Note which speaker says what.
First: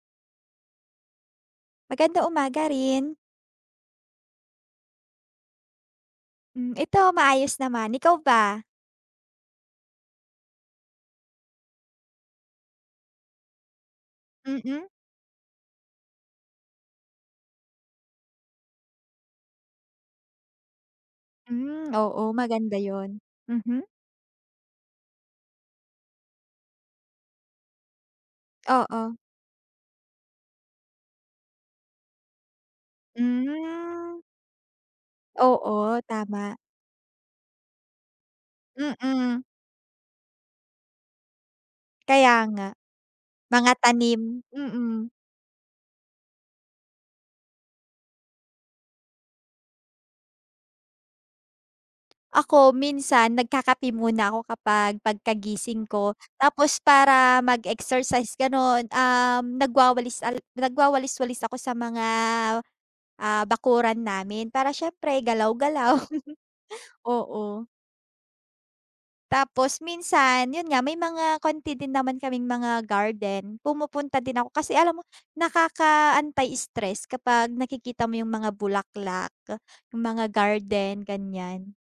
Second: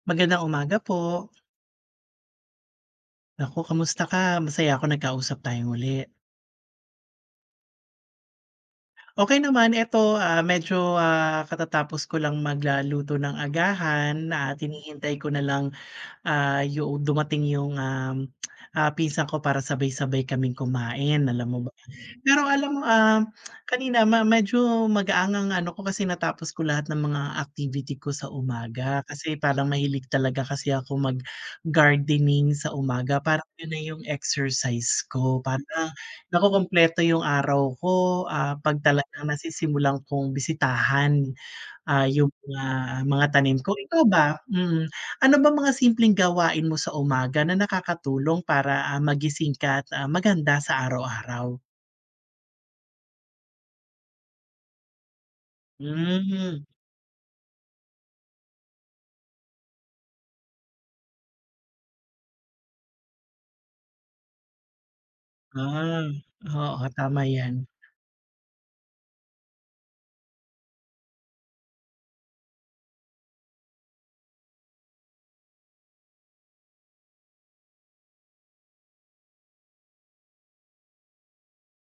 Speaker 1: Magandang umaga po.
Speaker 2: Magandang umaga rin.
Speaker 1: Naku, kamusta ka, masaya ako nagkausap tayong muli.
Speaker 2: Hmm, ito maayos naman, ikaw ba?
Speaker 1: Okey naman, eto, ah, medyo, ah, katatapos ko lang magla luto ng agahan at
Speaker 2: Mm.
Speaker 1: hinihintay ko na lang, ah, yung dumating yung um, ah, pinsan ko para sabay-sabay kaming kumain, alam mo ba
Speaker 2: Hmm, oo,
Speaker 1: pero alam
Speaker 2: maganda
Speaker 1: mo,
Speaker 2: 'yon.
Speaker 1: um,
Speaker 2: Mhm.
Speaker 1: kanina ma medyo magaang ang ano ko, kasi natapos ko lahat ng mga activity ko sa umaga.
Speaker 2: Oo.
Speaker 1: Kasi parang mahilig talaga kasi ako mag-gardening sa umaga, parang 'yon na yung
Speaker 2: Hmm.
Speaker 1: exercise ko, parang
Speaker 2: Oo, tama.
Speaker 1: nakukumpleto yung araw ko, ah, 'pag talagang
Speaker 2: Mm.
Speaker 1: nasisimulan kong bisitahan, ah, yung
Speaker 2: Kaya
Speaker 1: mga,
Speaker 2: nga,
Speaker 1: mga tanim
Speaker 2: mga
Speaker 1: ko, ikaw
Speaker 2: tanim,
Speaker 1: ba, mm,
Speaker 2: mm.
Speaker 1: ano ba mga simpleng gawain mo sa umaga, na nakakatulong para, ah, magising ka at, ah, maganda sa araw-araw?
Speaker 2: Ako, minsan nagkakape muna ako kapag, pagkagising ko,
Speaker 1: Hmm.
Speaker 2: tapos para mag-exercise gano'n, um, nagwawalis al nagwawalis-walis ako sa mga, ah, bakuran namin, para siyempre galaw-galaw,
Speaker 1: Ah, oo, tama yan.
Speaker 2: oo. Tapos minsan, 'yon nga, may mga konti din naman kaming mga garden, pumupunta din ako, kasi alam mo, nakaka-anti-stress kapag nakikita mo yung mga bulaklak, yung mga garden, ganiyan.